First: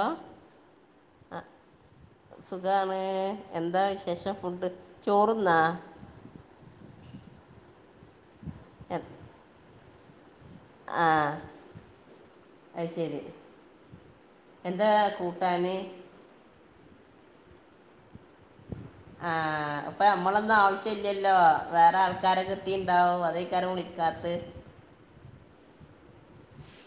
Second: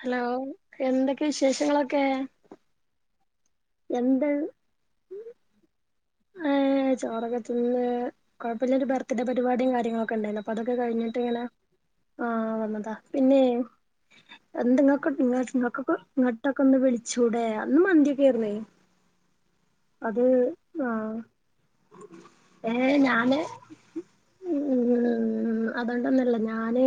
Hello എന്തൊക്കെ ആ വിശേഷങ്ങളൊക്കെ സുഖമാണ് എന്താ എന്ത് വിശേഷം ഫുഡ് ചോറ്ന്നോ ചോറക്കത്തിന്ന് കുഴപ്പല്ല ഒരു ബർത്ത് ഡേ പരിപാടിയും കാര്യങ്ങളൊക്കെ ക്കണ്ടല്ലോ പ്പതൊക്കെ ആ കഴിഞ്ഞിട്ട് ഇങ്ങനെ ആ അത് വന്നതാ ശരി പിന്നെ [unintelligible] എന്താ കൂട്ടാൻ നിങ്ങക്കക്ക് [unintelligible] ഇട്ടൊക്ക ഒന്ന് വിളിച്ചൂടെ അന്ന് മന്തിയൊക്കൊയാരുന്നേ ആഹ അപ്പ നമ്മളെന്നാ ആവശ്യ ആഹ് [unintelligible] വേറെ ആൾക്കാരെ ഏ കിട്ടിണ്ടാവും ഞാന് അതേക്കാറും വിളിക്കാത്ത് ഉം അതൊണ്ടൊന്നല്ല ഞാന്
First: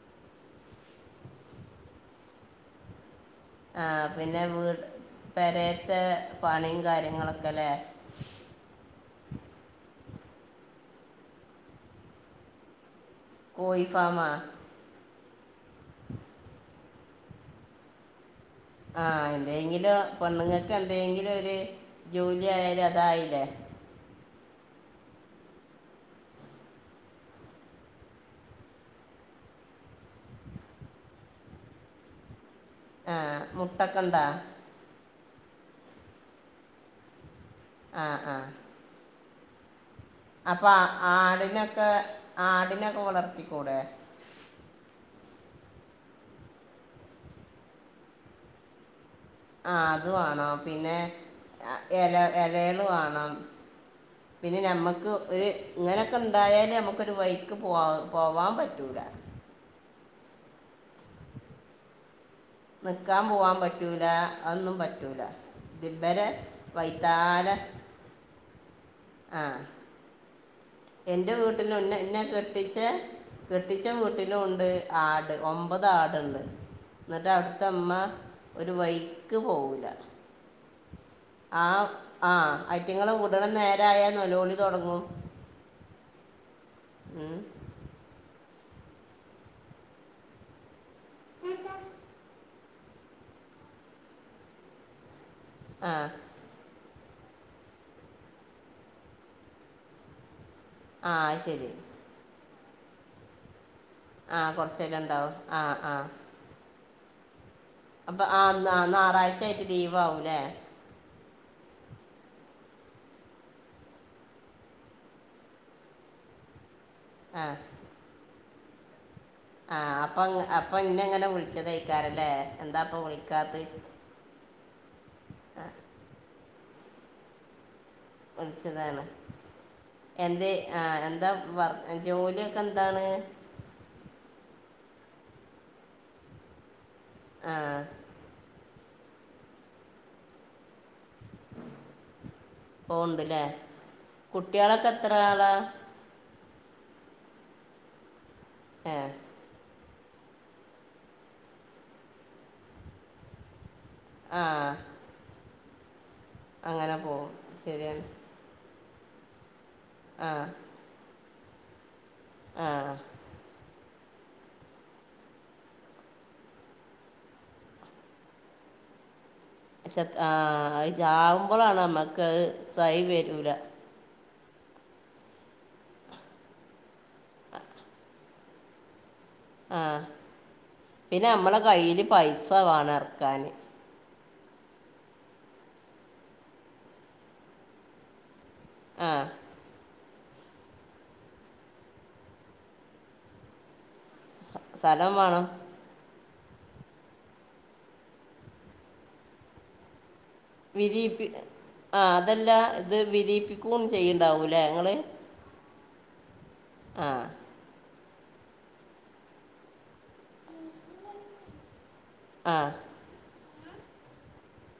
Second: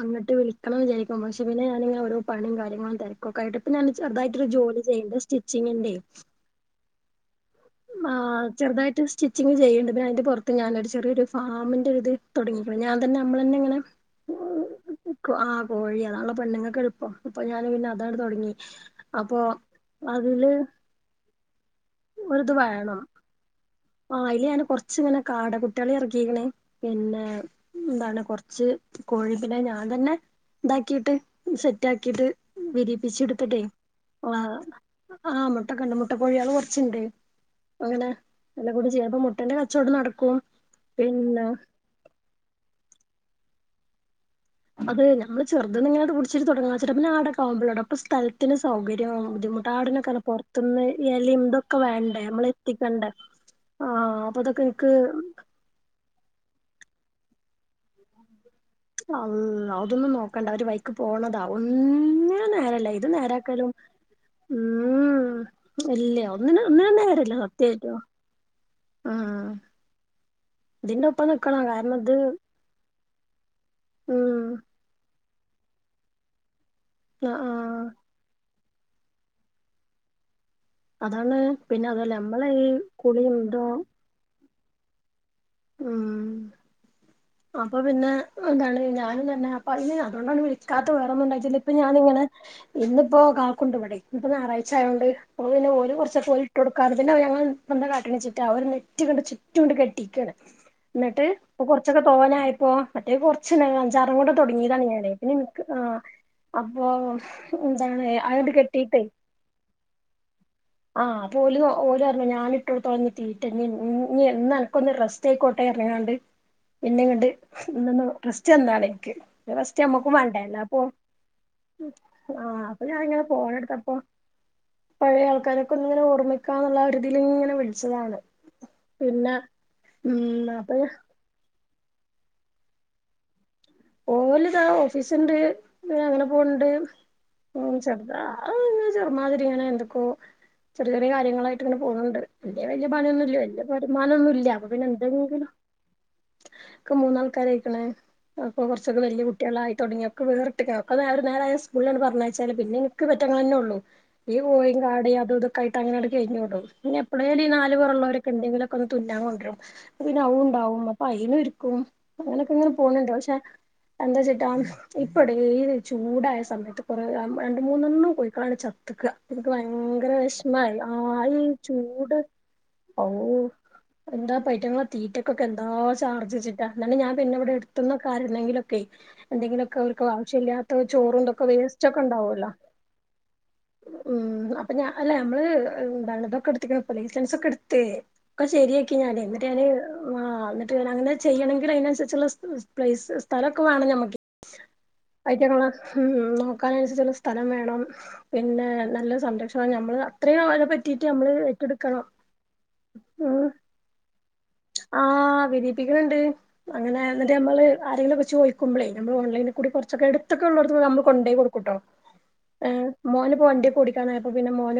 അങ്ങട്ട് വിളിക്കണം ന്ന് വിചാരിക്കും. പക്ഷെ പിന്നെ ഞാനിങ്ങനെ ഓരോ പണിം കാര്യങ്ങളും ഓക്ക ആട്ട് ഇപ്പൊ ആ ഞാൻ പിന്നെ ചെറുതായിട്ട് ജോലി വീട് ചെയ്ത് സ്റ്റിച്ചിങ്ങിന്റെ പെരയത്തെ പണിയും കാര്യങ്ങളൊക്കെ അല്ലേ ആ ചെറുതായിട്ട് സ്റ്റിച്ചിങ് ചെയ്യണ്ട് പിന്നെ അയ്ന്റെ പുറത്ത് ഞാനൊരു ചെറിയൊരു ഫാമിന്റെ ഇത് തുടങ്ങിക്ക്‌ണ് ഞാൻ അന്നെ നമ്മളന്നെങ്ങനെ കോഴി ഫാമാ [unintelligible] ആ കോഴി അതാണല്ലോ പെണ്ണുങ്ങൾക്ക് എൾപ്പം. അപ്പം ഞാൻ പിന്നെ അതാണ്ട് തൊട്ങ്ങി. ആ എന്തെങ്കിലോ പെണ്ണുങ്ങക്ക് എന്തെങ്കിലും ഒരു ജോലി [unintelligible] അതായില്ലേ ആ അയ്ലെയാണ് കൊറച്ച് ഇങ്ങനെ കാട് കുട്ടികളെ ഇറക്കിയിരിക്കണേ പിന്നെ എന്താണ് കൊറച്ച് കോഴി പിന്നെ ഞാൻ തന്നെ ഇതാക്കിട്ട് സെറ്റ് ആക്കിട്ട് ആ വിരിപ്പിച്ചെടുത്തിട്ട് മുട്ടക്കണ്ട ആ ആഹ് മുട്ടക്കെണ്ട് മുട്ടകോഴികള് കുറച്ചിണ്ട് അങ്ങനെ ആ എല്ലാം കൂടി ചെയ്യുമ്പം മൊ അന്റെ കച്ചവടം നടും അപ്പൊ ആടിനൊക്കെ ആടിനൊക്കെ വ ക്കൂടെ അത് ഞമ്മള് ചെറുതിന്ന് ഇങ്ങട് പിടിച്ചിട്ട് തുടങ്ങാന്നച്ചിട്ട് [unintelligible] അപ്പൊ സ്ഥലത്തിന്സൗകര്യം ബുദ്ധിമുട്ടാ ആ അത് ആടിനൊക്കെല്ലെ വേണം പുറത്തുന്ന് പിന്നെ എലേം ആ, ഇതൊക്കെ ഇല വേണ്ടേ നമ്മൾ ഇലകൾ എത്തിക്കണ്ടേ വേണം ആ അപ്പൊ പിന്നെ അതൊക്കെ എനക്ക് നമുക്ക് ഒരു വൈക്ക് പോവാ പോവാൻ പ അൽ അതൊന്ന് നോ കണ്ട ഒര് വൈക്ക് പോണതാ ഒന്ന് നേരല്ല ഇത് നിൽക്കാൻ പോവാൻ നേരാക്കലും പറ്റൂല അതൊന്നും പറ്റൂല ഉം ഇല്ല ഇവരെ ഒന്നിന് ഒന്നിനും നേരല്ല്യ വൈത്താലെ സത്യായിട്ടും ഉം എന്റെ വീട്ടിലുംന്നെ എന്നെ കെട്ടിച്ച കെട്ടിച്ച വീട്ടിലും ഉം ഉണ്ട് ആട് ഒമ്പത് ആടണ്ട് എന്നിട്ട് ആഹ് അവിടുത്തമ്മ ഒരു വയ്ക്ക് പോവൂല്ലാ അതാണ് പിന്നെ അതല്ല നമ്മളെ ഈ കുളിയും തും തൊടങ്ങും ആഹ് അപ്പോ പിന്നെ അതാണ് ഞാനും തന്നെ അപ്പൊ അയ്ന് അതോണ്ടാണ് വിളിക്കാത്ത് വേറൊന്നും ണ്ടായിട്ടല്ല ഇപ്പ ഞാനിങ്ങനെ ഇന്നിപ്പോ കാക്കുണ്ട് വ്ടെയ് ഇപ്പൊ ഞായറാഴ്ച ആയൊണ്ട് അപ്പോ പിന്നേ ആ ഓരു കൊറച്ചപ്പോ ഓര് ഇട്ടു കൊടുക്കാറ ഞങ്ങള് പ്പ എന്താ കാട്ടണ്ച്ച്ട്ടാ ഒര് നെറ്റ് കൊണ്ട് ചുറ്റുംങ്ങട് കെട്ടിക്കാണ്. ആ ന്നിട്ട് അത് ശരി [unintelligible] ങ്ങനെആയപ്പോ മറ്റേ കൊർച്ച്ണ്ടായ്നു അത് ജാറം മൂടാൻ ആ തൊടങ്ങിതാണ് കുറച്ചേരം ഞാന്. ഉണ്ടാവും പിന്നെ ന്ക്ക് ആഹ് അത് ഓഫ്‌ അപ്പോ ആന്ന് ആന്ന് നാറാഴ്ചായിട്ട് ലീവ് വൗലേ ആഹ് അപ്പ ഓല് ഓലറഞ്ഞു ഞാന് ഇട്ടൊടുത്തോളാ ഇനി തീറ്റ. ഞ്ഞി ഇന്ന് അനക്കൊന്ന് റെസ്റ്റ് അയിക്കോട്ടെ പറഞ്ഞാണ്ട് പിന്നെവ്ട് ആ കൊണ്ടന്നു സ്റ്റ് എന്നാ എനക്ക് ആ ഫസ്റ്റ് അമ്മക്കും അപ്പം വേണ്ടേ? അങ്ങ്- അപ്പം അല്ലാപ്പോ. ഇന്നെ അങ്ങനെ ഉം. വിളിച്ചതായിക്കാരല്ലേ ആഹ് എന്താ അപ്പ അപ്പം ഞാനിങ്ങനെ വിളിക്കാത്ത ഫോണെടുത്തപ്പോ ക്ക് ങ്ങനെ ഓർമ്മിക്കാൻ ള്ളാ ഒരുതിലിങ്ങനെ വിളി വിളിച്ചതാണ് ഉം എന്തേ അപ്പൊ ആ എന്താ വർ എ ജോലിക്കെന്താണ്? ഓല്താ ഓഫീസ്ണ്ട് അങ്ങനെ പോണ് ണ്ട് ആ ഓഹ് ചെർതാ ആഹ്ഹ് മാതിരിങ്ങനെ എന്ത്ക്കൊ ചെറ്യ കാര്യങ്ങളായിട്ട് ഇങ്ങനെ പോണുണ്ട്. വല്യ വരുമാനമൊന്നും ഇല്ല. പോകണ്ടല്ലേ വല്യ വരുമാനമൊന്നും ഇല്ല. അപ്പോ പിന്നെ കുട്ടികളൊക്കെ എത്ര എന്തെങ്കിലും ആളാ ഇക്ക് മൂന്നാൾക്കാരായ്ക്ക്ണ് അപ്പോ ഏ കൊറച്ചോക്കെ വല്യ കുട്ട്യാളായി തുടങ്ങിയ ഒക്കെ വേറിട്ടക്ക്ണ്. അപ്പ നേരം നേരായ സ്കൂളിലങ്ങാട് പറഞ്ഞയച്ചാല് പിന്നെനിക്ക് ഇവറ്റങ്ങളന്നെള്ളൂ. ഈ ആ കോയീം കാടേം അതും ഇതും കൈത അങ്ങാണ്ട് കഴിഞ്ഞുടും അങ്ങനെ പിന്നെ പോവും എപ്ളേലു ഈ നാലു ശരിയാണ് പൊറള്ളോരൊക്കണ്ടെങ്കിലും ക്കൊ ഒന്ന് തുന്നാൻ കൊണ്ട് രും അപ്പൊ പിന്നെ ആ അഉം ണ്ടാവും അപ്പൊ അയ്ന് കു [unintelligible] അങ്ങനൊക്കെങ്ങനെ ആ പോണുന്നുണ്ട് പക്ഷെ - എന്താ വച്ചിട്ടാ ഇപ്പ ഇവിടെ ഏത് ചൂടായ സമയത്ത് കൊറേ രണ്ട് മൂന്നെണ്ണം കോഴക്കളാണ് ചത്തേക്ക്ക പക്ഷെ ആ ഈ ചാവുമ്പോളാണ് ചൂട് നമ്മക്ക് അയ് സൈ വരൂല എന്താപ്പാ അയിറ്റങ്ങളെ തീറ്റക്കെന്തോ ചാർജ് വെച്ചിട്ടാ ഇന്നലെ ഞാൻ പിന്നെ ഇവിടെ എടുത്തുന്ന കാരുന്നെങ്കിലൊക്കെ എന്തെങ്കിലുമൊക്കെ ആ അവർക്ക് ആവശ്യം ഇല്ലാത്ത പിന്നെ ചോറുംണ്ടൊക്കെ നമ്മളെ വേസ്റ്റ് കയ്യിൽ ഒക്കെ പൈസ ഉണ്ടാവല്ലോ വേണം ഇറക്കാൻ ഉം അപ്പൊ ഞ അല്ല നമ്മള് എന്താണ് ഇതൊക്കെ എടുക്ക ലൈസൻസ്ഒക്കെ എടുത്ത് അപ്പൊ ശരിയാക്കി ആ ഞാൻ എന്നിട്ട് ഞാന് ആ എന്നിട്ട് അങ്ങനെ ചെയ്യണമെങ്കിൽ അതിനനുസരിച്ചുള്ള പ്ലേസ് സ്ഥലൊക്കെ വേണം ഞമ്മക്ക് സ്ഥലം വേണം അയ്റ്റങ്ങളെ നോക്കാനനുസരിച്ചുള്ള സ്ഥലം വേണം പിന്നെ നല്ല സംരക്ഷണം ഞമ്മൾ വിരിയിപ്പി ആ അതല്ല ഇത് ഉം വിരിയിപ്പിക്കും ചെയ്യണ്ടാവൂലേ ഇങ്ങള് പ്പിക്ക്ണണ്ട് അങ്ങനെ ആരെലുമൊക്കെ ചോയിക്കുമ്പള് നമ്മള് ഓണ്ലൈനിയിൽ കൂടി കുറച്ചൊക്കെ എടുത്തൊക്ക ഉള്ളവർക്ക് നമ്മൾ കൊണ്ടോയി കൊടുക്കുട്ടോ ആ ഏഹ് മോന്പേ വണ്ടി ഒടിക്കാനായപ്പം പിന്നെ മോന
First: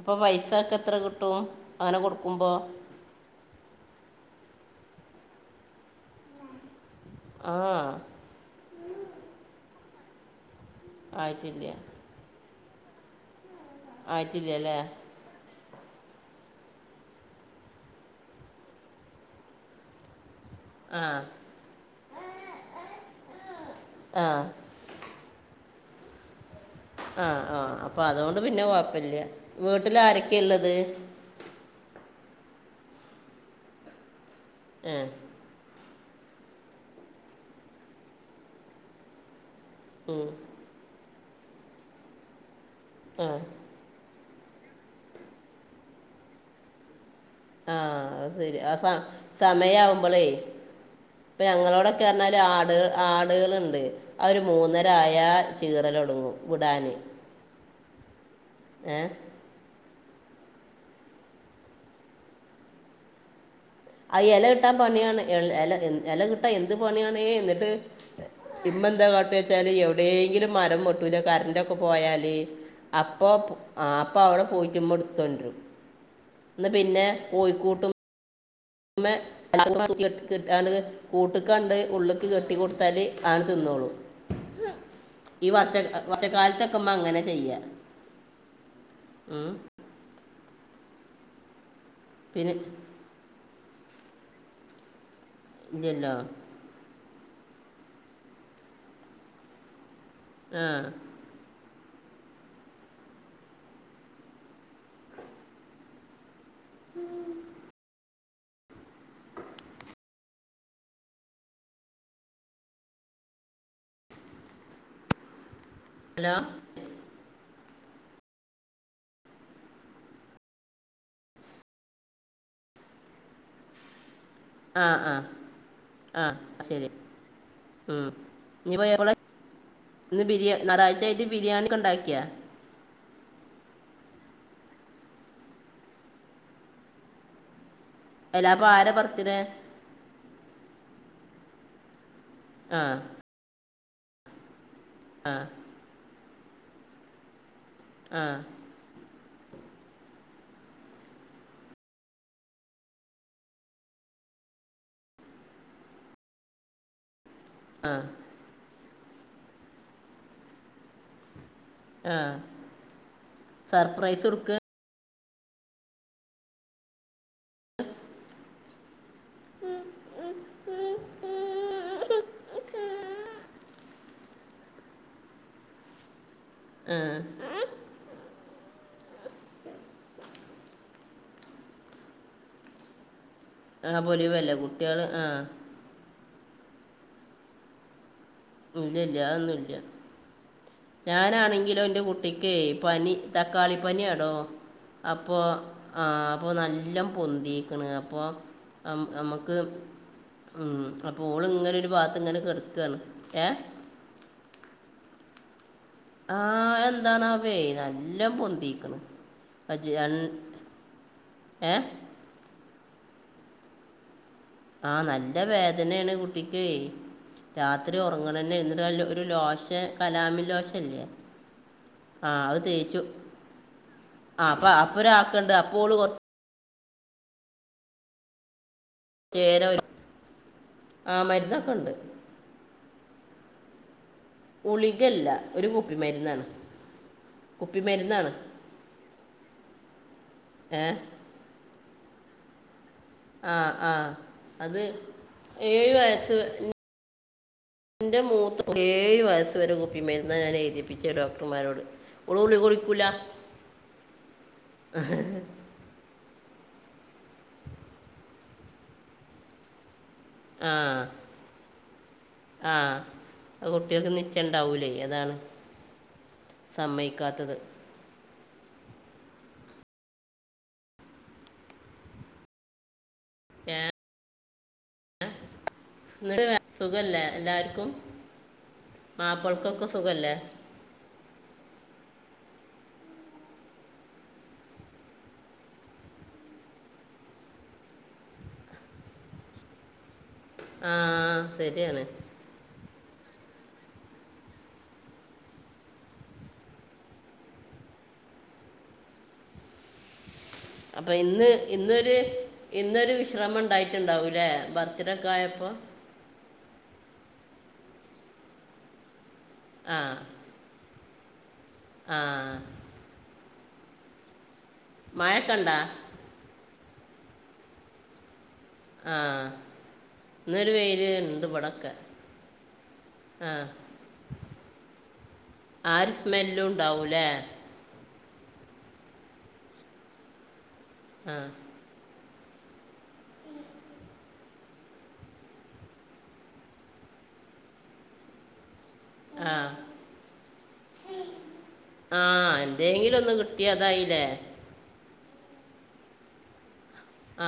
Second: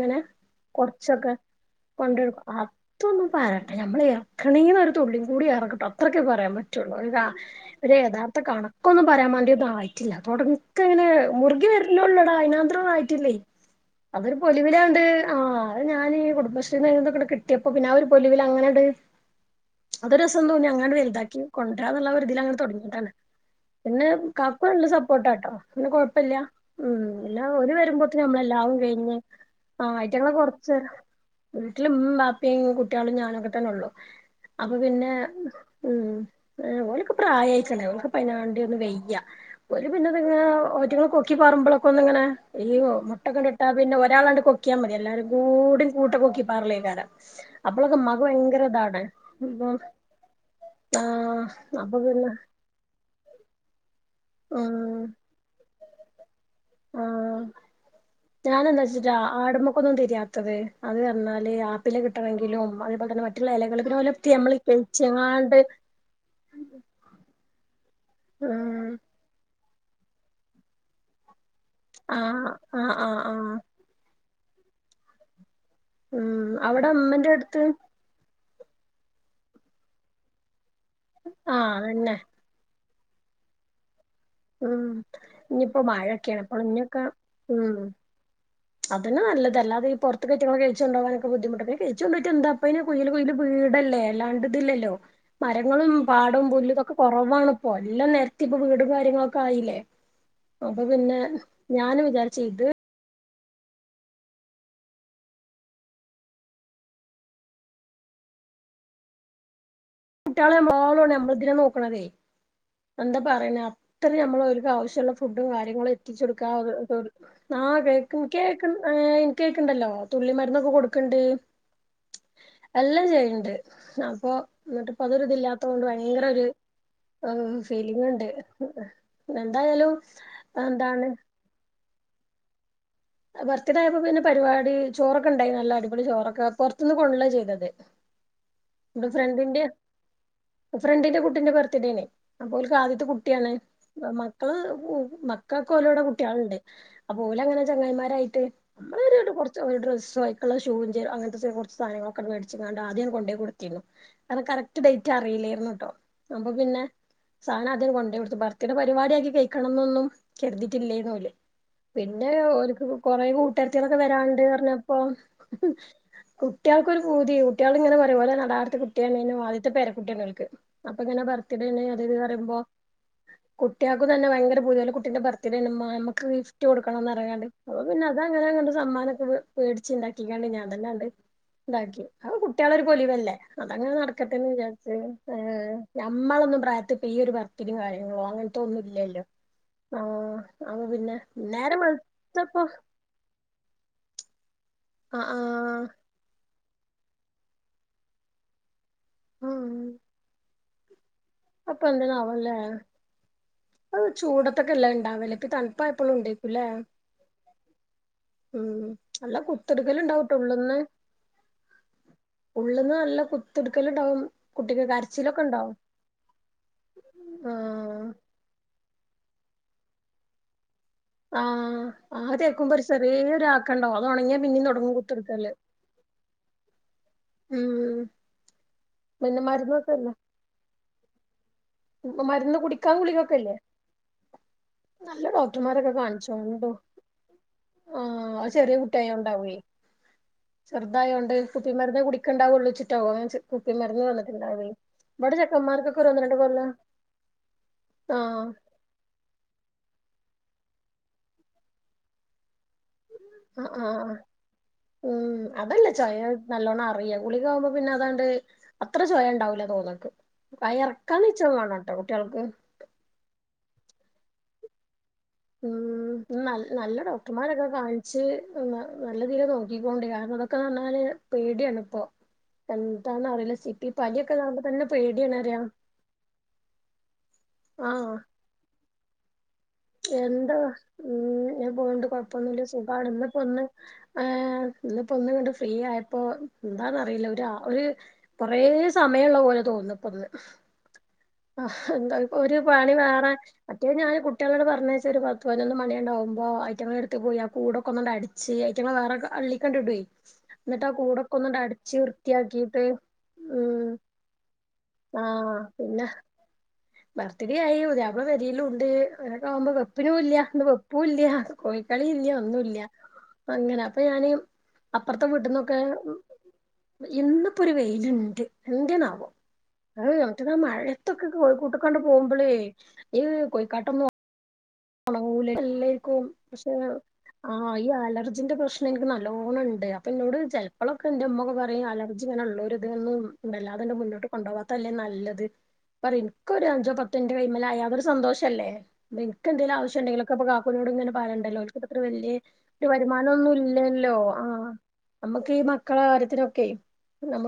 അപ്പോൾ പൈസ ഒക്കെ എത്ര കൊറച്ചൊക്കെ കിട്ടും അങ്ങനെ കൊണ്ടടുക്കും കൊടുക്കുമ്പോൾ അതൊന്നും പ നമ്മൾ ഇറക്കണെന്ന ഒരു തുള്ളിയും കൂടി ഏറക്കിട്ടോ അത്രക്കെ പറയാൻ പറ്റു പറ്റു ആ ഒരു യഥാർത്ഥ കണക്കൊന്നും പറയാൻ മാണ്ടിതായി പറ്റില്ല തൊടങ്ങ് ക്കങ്ങനെ ആയിട്ടില്ല മുറുകി വരുന്നള്ളടാ അതിന ഇത്രയിട്ടില്ലേ അതൊരു ആയിട്ടില്ല അല്ലേ പൊലിമില ഉണ്ട് ആഹ് അത് ഞാനീ ഈ കുടുംബശ്രീന്നെക്കടെ കിട്ടിയപ്പോ പിന്നെ ആ ഒരു പൊലിവിൽ അങ്ങനെണ്ട് അതൊരു- അതൊന്നും അങ്ങനെ ആ വലുതാക്കി കൊണ്ടരാന്നുള്ളരിതിൽ അങ്ങനെ തുടങ്ങിയിട്ടാണ് പിന്നെ ആ കാക്കു നള്ള സപ്പോട്ടാട്ടോ- പിന്നെ കുഴപ്പില്ല ഉം ആ പിന്നെ ആ ഒരു അപ്പോൾ വരുമ്പോത്ത അതുകൊണ്ട് നമ്മളെ പിന്നെ എല്ലാവും കഴിഞ്ഞ് കുഴപ്പമില്ല ആ വീട്ടിൽ അയിറ്റങള്ളോക്കെ ആരൊക്കെയാണ് ഉള്ളത് കൊറച്ചെ വീട്ടിലെ ഉം [unintelligible] കുട്ടികളും ഞാനൊക്കെ തന്നെ ഉള്ളു അപ്പൊ പിന്നെ ഉം ആ അവളക്ക് പ്രായമായിക്കണ് അവൾക്ക് പെണ്ണുകാണെണ്ടി ഒന്നും വെയ്യ ഒരു പിന്നെ നിങ്ങളെ ഓറ്റു- [unintelligible] ക്കി പറമ്പോളൊക്ക് ഒന്ന് ഇങ്ങനെ എയ്യിഗോ ആ ആ മൊട്ടേക്കണ്ടിട്ടാ പിന്നെ ഒരാളാണ്ട് കൊക്കിയാ മതി എല്ലാവരും കൂടി കൂട്ട കൊക്കി പാർലേകാര- ആ അപ്പോളൊക്കുമ്മാക്ക് അത് ശരി ഭയങ്കര ആ സ ഇതാണ് ഇപ്പൊ സമയാവുമ്പോളേ ഇപ്പം ആഹ് അപ്പൊ ഞങ്ങളോടൊക്കെ പിന്നെ അറഞ്ഞാല് ആട് ആടുകളെണ്ട് അതൊരു ആഹ് മൂന്നരായ ചീറലൊ ടങ്ങും ആഹ് ഏ ഞാനെന്താച്ചിട്ടാ ആടുമ്മക്കൊന്നും തിര് രിയാത്തത് അത് അറഞ്ഞാല് ആപ്പില് കിട്ടണെങ്കിലും അതെപോലെതന്നെ മറ്റ് അയെല കിട്ടാൻ പണിയാണ് എൾ എല എൻ എല കിട്ടാൻ എന്ത് പണിയാണേ എന്നി ട്ട് ഉം ഇമ്മെന്താ കാട്ടേ ച്ചാല് എവിടേങ്കിലും മരം ബെട്ടൂലെ കരൺ ണ്ടൊക്കെ പോയാല് ആഹ് ആഹ് ആഹ് അപ്പോ പു ആഹ് അപ്പോ അവിടെ പോയിട്ടുമ്മെടുത്തോണ്ടരും. ഉം അവടെ ഉമ്മന്റടുത്ത് ഉമ്മ [unintelligible] കിട്ടാണ്ട് ആഹ് കൂട്ട്ക്കാണ്ട് അതന്നെ ഉള്ള്ക്ക് കെട്ടി കൊടുത്താല് ആട് തിന്നോളും. ഉം ഇഞ്ഞിപ്പോ മഴൊക്കെയാണ് അപ്പള് വർഷക്കാലത്തൊക്കെ അമ്മ ഇനിയൊക്കെ അങ്ങനെ ചെയ്യുക ഉം അതന്നെ ഉം. നല്ലത് അല്ലാതെ ഈ പൊറത്ത്ക്കെ ഈറ്റങ്ങളൊക്കെ അഴിച്ച് കൊണ്ടോവാനൊക്കെ ബുദ്ധിമുട്ടല്ലേ. ഏച്ചു കൊണ്ടോയിട്ടെന്താ പിന്നെ ഇപ്പയിന് കുയീല് കുയീല് വീടല്ലേ അല്ലാണ്ട്തില്ലല്ലോ മരങ്ങളും ഇല്ലല്ലോ പാടോം പുല്ലുതൊക്കെ കൊറ് റവ്വാണിപ്പോ എല്ലാം നെരത്തി ഇപ്പ വീടും കാര്യങ്ങളൊക്കായില്ലേ. ആ അപ്പൊ പിന്നെ ഞാനും വിചാരിച്ച് ഇത് [inaudible] കുട്ട്യാളെ മാളു ആണ് ഞമ്മളിതിനെ നോക്കണതേ എന്താ പറയുന്നേ അത്രേ നമ്മളോൽക്കാവശ്യുള്ള ഫുഡും കാര് ഹലോ ങ്ങളെത്തിച്ചൊടുക്കാ [unintelligible] ആഹ് കേക്ക്ൺ കേക്ക്ൺ അ ഏ എനിക്കേക്ക്ണ്ടല്ലോ തുള്ളി മരുന്നൊക്കെ കൊടുക്ക്ണ്ട് എല്ലം ചെയ്യിണ്ട് അപ്പോ ആ ആ എന്നട്ടിപ്പതൊരിതില്ലാത്തോണ്ട് ഭയങ്കര ഒരു ആ ശരി ഔ ഉം. ഫീലിംഗ്ണ്ട് ഇനി പോയി എപ്പോഴാ എന്തായാലും അന്താണ് അക്കാ ഭർത്തിത ആായപ്പോ പിന്നെ പരിപാടി ചോറൊക്കെ ഉണ്ടായി നല്ല അടിപൊടി ചോറൊക്കെ പുറത്തുനിന്ന് കൊണ്ടല്ല ചെയ്തത് അല്ല അപ്പോൾ ആരെ ബർത്ത്ഡേ ഫ്രണ്ടിന്റെ ഫ്രണ്ടിന്റെ കുട്ട ട്ടന്റെ ബർത്ത്ഡേനെ അപ്പൊ ഓല്ക്ക് ആ ആദ്യത്തെ കുട്ടിയാണ് മക്കള് ആ മക്കൾക്കല്ലടെ ട്ടി ആള്ണ്ട് അപ്പൊ ഓല് അങ്ങന ആ ചങ്ങമാരായിട്ട് കുറച്ച് ഒരു ഡ്രസ്സ ആയിക്കുള്ള ൂ ചേ അങ്ങനത്തെ കുറച്ച് സാധനങ്ങളൊക്കെ മേടിിച്ചാണ്ട് ആദ്യ കൊണ്ട പോോയി കൊടുത്തിരുന്നു അത് കറക്റ്റ് ഡേറ്റ് അറിയില്ലായിുന്ന കേട്ടോ അപ്പൊ പിന്നെ സാന അ ആ കൊണ്ടോടുത്ത്ാ പരിപാടിയാക്കി കഴിക്കണം എന്നൊന്നും കരുതിട്ടില്ലേന്ന് പോലെ ആ പിന്നെ ക്ക് കുറെേ കൂട്ടുകരത്തികളൊക്കെ സർപ്രൈസ് വരാണ്ട് കൊടുക്കുക പറഞ്ഞപ്പോൊ കുട്ടികൾക്കൊരു പൂതിയ കുട്ടികൾ ഇങ്ങനെ പറയപോലെ നടാടത്തെ കുട്ടിയാണ് ആദ്യത്തെ പേര കുുട്ടിയണികൾക്ക് അപ്പൊ ഇങ്ങനെ ബർത്ത്ഡേണ് അതത് പറയുമ്പോ കുട്ടികൾക്ക് തന്നെ ഭയങ്കര പൂതിയല്ല കുട്ടീന്റെ ബർത്ത് ഡേ ആണ് നമ്മുക്ക്ഫ [unintelligible] ണംറങ്ങാണ്ട് പിന്നെ അത അങ്ങനെങ്ങണ്ട് സമ്മാനം ഒക്കെ പേടിച്ചച്ച് ഇണ്ടാക്കണ്ട് ഞാൻ അതന്നൊണ്ട് ഉണ്ടാക്കി കുട്ടികള ഒരുൊലിവല്ലേ അതങ്ങനെ ആ നടക്കട്ടെന്ന് പൊലിവല്ലേ വിചാരിച്ചു കുട്ടികൾ ആ നമ്മളൊന്നും പ്രായത്തി ഇപ്പ ഈ ഒരു വർക്കിങ്ങും കാര്യങ്ങളോ അങ്ങനെ ഇല്ല ഇല്ല ൊന്നില്ലല്ലോ ആ അപ്പ പിന്നെ [unintelligible] ആണെങ്കിലോ എറെ കുട്ടിക്ക് വെളുത്തപ്പോ പനി തക്കാളി പനിാടോ ആഹ് അപ്പൊ ആഹ് ആ അപ്പൊ നല്ല പൊന്തിക്കണ് അപ്പൊ നമുക്ക് ആഹ് ആ അപ്പ ഓള ഇങ്ങനെൊ ഒരു ഭാത്ത് ഇങ്ങനെ കിടക്കുകയാണ് ഏ അ ചൂടത്തൊക്കെ എല്ലാം ണ്ടില ത ആഹ എന്താണ്േല്ലാം ഉം പൊന്തിക്കണം നല്ല കുത്തെടുക്കല് അജൻ ഉണ്ടാവുട്ടോ ഉള്ള്ന്ന് ഏ ഉള്ള്ന്ന് നല്ല കുത്തിടുക്കല്ടാകും ആ് നല്ല വേദനയാണ് കുട്ട രാത്രി ആഹ് ഉറങ്ങണന്നെ എന്നിട്ട ഒരു ലോശ കലാമ ലോ ആഹ് ആദ്യ കേക്കുമ്പൊ ഒരു തേച്ചു ചെറിയൊര് ആക്കണ്ടാവും അത് ഉണങ്ങിയാ ആ പിന്നിം അപ്പം തുടങ്ങും അപ്പോൾ കുത്ത് കിട്ടാല് ഒരാക്കുണ്ട് അപ്പോൾ ഓള് കുറച്ച് ഉം പിന്നെ ചേ [unintelligible] [inaudible] ആ മരുന്ന ഇപ്പ മരുന്ന് കുടിക്ക ക [unintelligible] ഗുളിക്കൊക്കെല്ലേ നല്ല ഗുളികല്ല ഒരു ഡോക്ടർമാരൊക്കെ കുപ്പിമരുന്നാണ് കാണിച്ചോൊണ്ട് കുപ്പിമരുന്നാണ് ആഹ് ചെറിയ കുട്ടിയായോണ്ടാവുഏ ഏ ചെറുതായോണ്ട് കുപ്പിമാരു ഒണ്ടാവുള്ള [unintelligible] [inaudible] ഓറഞ്ച് ആ കുപ്പി ആ മരുന്ന് തന്നിട്ടുണ്ടാവുഏ ഇവിട ചെക്കന്മാർക്കൊക്കെ ര് ഒന്ന് രണ്ട് കൊല്ലം എന്റെ ആഹ് മൂത്ത [unintelligible] ഏഴ് വയസ് വരെ കുപ്പി മെര്ന്നാ ഞാൻ എയ്തിപ്പിച്ചെ ഡോക്ടർമാരോട് ഓള് കുളിക കുടിക്കൂലാ അ ആഹ് ഉം അതല്ല ചയ നല്ലോണം അറിയ ഗുളികാവുമ്പോ പിന്നെ അതാണ്ട് അത്ര ചോയ ഇണ്ടാവൂല തോന്ന്ന്ണ്ട് ആ [unintelligible] എറക്കാൻ ഇച്ചം വേണട്ടോ കുട്ടിയൾക്ക് ഇണ്ടാവൂലേ ഉം നല്ല സമ്മതിക്കാത്തത് ഡോക്ടർമാരൊക്കെ കാണിച്ച് ഉം നല്ല തീല് ഓക്കെ നോക്കിക്കൊണ്ടി കാരണം ഇതൊക്കേന്ന് റഞ്ഞാല് പേടിയാണ് ഇപ്പൊ ന്ന അറിയില്ല ഏ സിട്ടി പനിയൊക്കെ ക ന്നെ പേടിയണ്പറയ ഇന്നട് വെ സുഖല്ലേ എല്ലാർക്കും ആഹ് മാപ്പള് എന്താ ഉ ഞാ പോണ്ട്പ ഇപ്പ ഒന്നുല്ലെ സുഖാണ് ഇന്നിപ്പോ ഒന്ന് ഹേ ഇന്നിപ്പോ ഒന്ന് അങ്ങട് ഫ്രീ ആയപ്പോ എന്താന്നറിയില്ല ഒരു അ ഒരു കൊറേ സമയ്ള്ള പോലെ തോന്ന ഇപ്പോ ഒന്ന് ആ ആഹ് ശരിയാണ് എന്താ ഒരു പണി വേറെ മറ്റേത് ഞാന് കു കുട്ടിയളങ്ങ് പറഞ്ഞയച്ചാ ഒരു പത്ത്പതിനൊന്ന് മണിയങ്ങടാകുമ്പോ ഐറ്റിങ്ങൾ എടുത്ത് പോയി ആ കൂടെക്കൊന്നങ്ങട് അടിച്ച് ഐറ്റങ്ങൾ വേറെ അള്ളിക്കാണ്ടിടുയ് അപ്പൊ ഇന്ന് ഇന്നൊരു ഇന്നൊരു വിശ്രമം ഉം ണ്ടായിട്ടുണ്ടാവൂല്ലേ ബർത്ത്ഡേ ഒക്കെ ആഹ് ആയപ്പോ പിന്നെ ബർത്ത്ഡേ ആയി പുതിയാപ്ള പെരയിലൂണ്ട് ഇങ്ങനകാകുമ്പോ ആ വെപ്പിനൂല്ല ഇന്ന് വെപ്പ് പ്പൂല്യ കോഴിക്കളി ആ ഇല്ല ഒന്നൂല്ല്യ പ്പ അങ്ങന അപ്പഞാന് അപ്പർത്തെ മഴക്കണ്ട വീട്ട്ന്നൊക്കെ ഇന്നിപ്പോ ഒരു വെയില്ണ്ട് ആ എന്തിനാവോ അയ് നട്ട് ഇന്നൊരു വെയിൽ മഴത്തൊക്കെ ഉണ്ട് കോഴിക്കൂട്ട ഇവിടൊക്കെ ക്കാണ്ട് പോകുമ്പോളേയ് ഏയ് ആ കോയിക്കാട്ടം ഉണങ്ങൂല ആ ഒരു എല്ലായിരിക്കും സ്മെല്ലും പക്ഷെ ഉണ്ടാവൂലേ ആഹ് ഈ ആലർ ന്റെ പ്രശ്നം എനിക്ക് നല്ലോണം ഉണ്ട് അപ്പൊ ഇന്നോട് ചെല ചെലെപ്പെളക്കെ ഇന്റെ ആ ഉമ്മ ഒക്കെ പറയു അല ഇങ്ങനുള്ള ഒരു ഇതൊന്നും വല്ലാതെണ്ട് മുന്നോട്ട് കൊണ്ടപോവാത്തല്ലേ നല്ലത് പറയും എനിക്കൊരു അഞ്ചോ പത്ത് എന്റെകൈയ്മല് ആയാൽ അതൊരു സന്തോഷല്ലേ എനിക്ക് ആ എന്തേലും ആവശ്യം ഉണ്ടെങ്കിലൊക്കെപ്പൊ കാക്കുനോട് ഇങ്ങനെ പറയേണ്ടല്ലോ ഒൽക്ക് അത്ര ആ വല്യ ഒരു എന്തെങ്കിലും വരുമാനം ഒന്ന് ഒന്നും ഇല്ലല്ലോ കിട്ടിയതായില്ലേ ആന് നമ്മുക്ക് ഈ മക്കളെ കാര്യത്തിനൊക്കെ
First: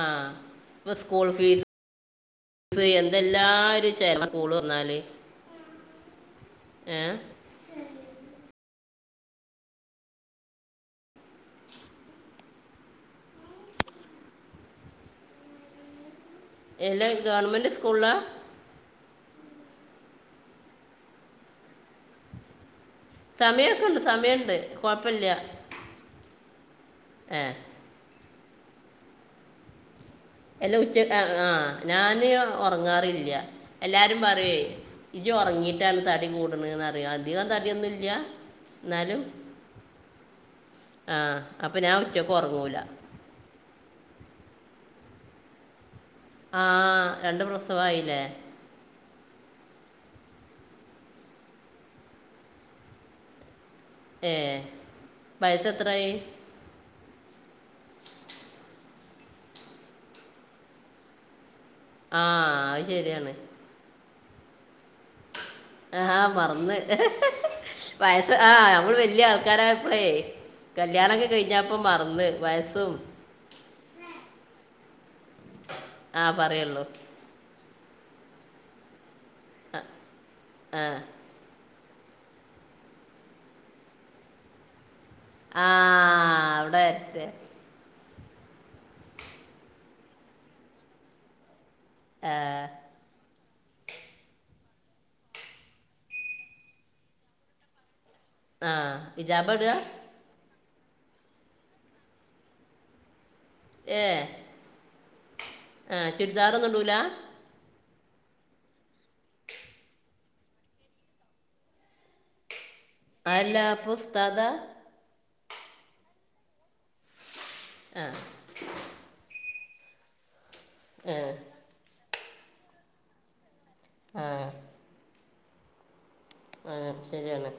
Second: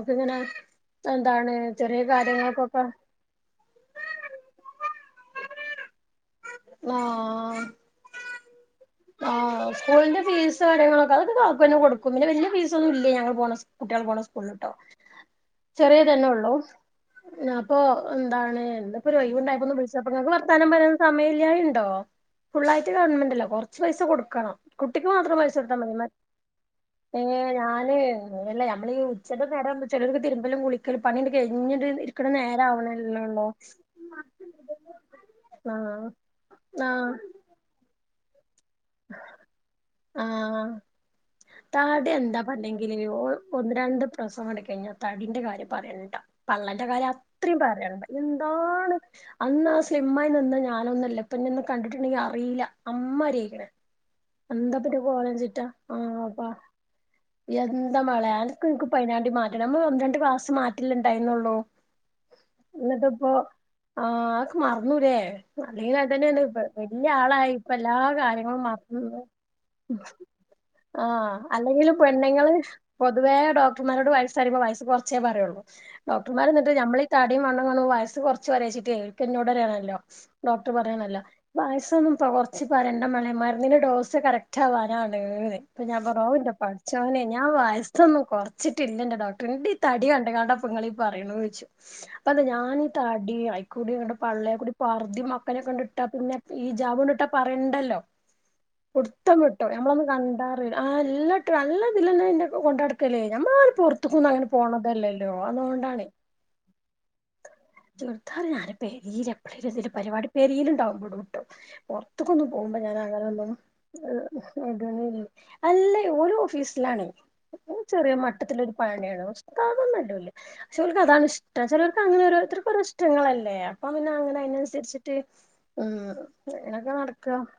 ആഹ ഇപ്പ സ്കൂൾ എന്താണ് ചെറിയ കാര്യങ്ങൾക്കൊക്കെ ഫീസ്സ് എന്തെല്ലാരും സ്കൂള് വന്നാല് ഏ ആ സ്കൂളിന്റെ ഫീസ് കാര്യങ്ങളൊക്കെ കാക്കന്നെ കൊടുക്കും പിന്നെ വലിയ ഫീസ് ഒന്നും ഞങ്ങൾ പോ കുട്ടികൾ പോണ സ്കൂളിട്ടോ ചെറിയ തന്നെ ഉള്ളൂ എല്ലാം ഹലോ ഗവൺമെൻറ് ഞാനപ്പോ സ്കൂളിലാ എന്താണ് എന്ത് അ ഉണ്ടായിപ്പോന്ന് വിളിച്ചപ്പോ നിങ്ങക്ക് വർത്തനം പറയാൻ സമയമല്ല ഉണ്ടോ ഫുൾയിട്ട് ഗവൺമെൻ്റ് അല്ല കുറ സമയമൊക്കെ പൈസ ഉണ്ട് കൊടുക്കണം സമയമുണ്ട് കുട്ടിക്ക് കുഴപ്പമില്ല മാത്രം പൈസടുത്താൻ മതി ഏ ഞാന് അല്ലേ നമ്മള ഈ ഉച്ചത നേടാൻ എല്ലാ ഉച്ചക്ക ആ ഞാന് ഇരിക്കണ ഉറങ്ങാറില്ല നേരാവണല്ലേള്ളൂ എല്ലാരും പറയേ ഇജു ആഹ് ഉറങ്ങിയിട്ടാണ് തടി കൂടണന്ന് അറിയ അധികം തടിയൊന്നുമല്ല ആഹ ആ അപ്പം ഞാൻ തടി ഉച്ചക്ക് എന്താ ഉറങ്ങൂല പറഞ്ഞെങ്കില് ഒന്ന് രണ്ട് രസംടുക്ക കഴിഞ്ഞൽ തടിന്റെ കാര്യം പറയണ്ട് ആ പള്ളന്റെ കാര്യം രണ്ട് അത്രയും പറയാനണ്ട പ്രസവമായില്ലേ എന്താണ് അന്ന് ആ സ്ലിമ്മായി നിന്ന ഞാനൊന്നുമല്ല ഇപ്പന്ന് കണ്ടിട്ടുണ്ടെങ്കി അറിയില്ല അമ്മ് അരയിക്കണെ ഏ എന്താ പിന്നെ കോലചിട്ടാ വയസ്സ് എത്രയായി ആഹ അപ്പാ എന്താ മളയാ നനിക്ക് പതിനാണ്ടി മാറ്റ നമ്മൾ പന്ത്രണ്ട് ക്ലാസ് മാറ്റില്ലുണ്ടായിരുന്നുള്ളു ആഹ അത് ശരിയാണ് ആഹ ആക്കമാ മറന്നുലെ അല്ലെങ്കിൽ അ ആ തന്നെ മറന്ന് വല്യ ആളായി ഇപ്പ എല്ലാ വയസ്സ് ആ കാര്യങ്ങളും നമ്മൾ വലിയ ആൾക്കാരായപ്പോഴേ ആ കല്യാണമൊക്കെ കഴിഞ്ഞപ്പോൾ അല്ലെങ്കിൽ മറന്ന് പെണ്ണുങ്ങള് വയസ്സും പൊതുവേ ഡോക്ടർമാരോട് പ സരി വയസ റച്ചേ പറയുള്ള ആ ഡോക്ടർമാർ എന്നിട്ട് പറയുള്ളൂ നമ്മളീ ഈ തടിയും വണ്ണവും കുറച്ച് പറയച്ചിട്ട ർക്ക് എന്നോട് [unintelligible] ഡോക്ടർ ആ പറയണല്ലോ. [unintelligible] കുറച്ച് പറയട [unintelligible] മരുന്നന്റെ ഡോസ് കറക്റ്റ് ആവാനാണ്. ആ ഞാ [unintelligible] അവിടെ പഠിച്ചോനെ വരട്ടെ ഞാ വ [unintelligible] കുറച്ചിട്ടില്ലണ്ടറെ ഡോക്ടർ എന്റെ ഈ തടി കണ്ട കണ്ടപ്പ നിങ്ങളീ പറയണ ചോദിച്ചു. അപ്പ അത ആ ഞാനീ തടിയും ആയി. കൂടി കണ്ട് പള്ളയെ കൂടി പറുദ്ധയും മക്കനെ കൊണ്ടിട്ടാ പിന്നെ ഈജാബ് കൊണ്ടിട്ടാ പറയണ്ടല്ലോ. ആ പുടുത്തം ഹിജാബ വിട്ടോ ഇടുക നഞമ്മളൊന്ന് കണ്ടാ. ആ എല്ലാ നല്ലതിലന്നെ കൊണ്ട നടക്കല്ല്. ഞമ്മളെ ആരും ഏ പുറത്തുക്കന്ന് അങ്ങനെ പോണതല്ലല്ലോ ആ അതോണ്ടാണ്. ചുരിദാറൊന്നും ഇടൂല ചുരിദാറും ഞാന [unintelligible] പരിപാടി പേരിലുണ്ടാവുമ്പോടും വിട്ടും പുറത്തക്കൊന്ന് പോക ആഹ് ഞാൻ അങ്ങനെ ഒന്നും അല്ല അപ്പൊ ഉസ്താദ [unintelligible] അല്ലേ ഓരോ ഓഫീസിലാണ്. ആ ചെറിയ മട്ടത്തിലൊരു പണിയാണ്. ആാവുന്നുണ്ടല്ലേ [unintelligible] ആ അതാണ് ഇഷ്ടം ചേലോ അങ്ങനെ ഓരോരുത്തർക്കും. ഓരോ ഇഷ്ടങ്ങളല്ലേ? [unintelligible] ആ അതിനനുസരിച്ചിട് ആഹ. ആ എനക്കെ നടക്ക. ശരിയാണ്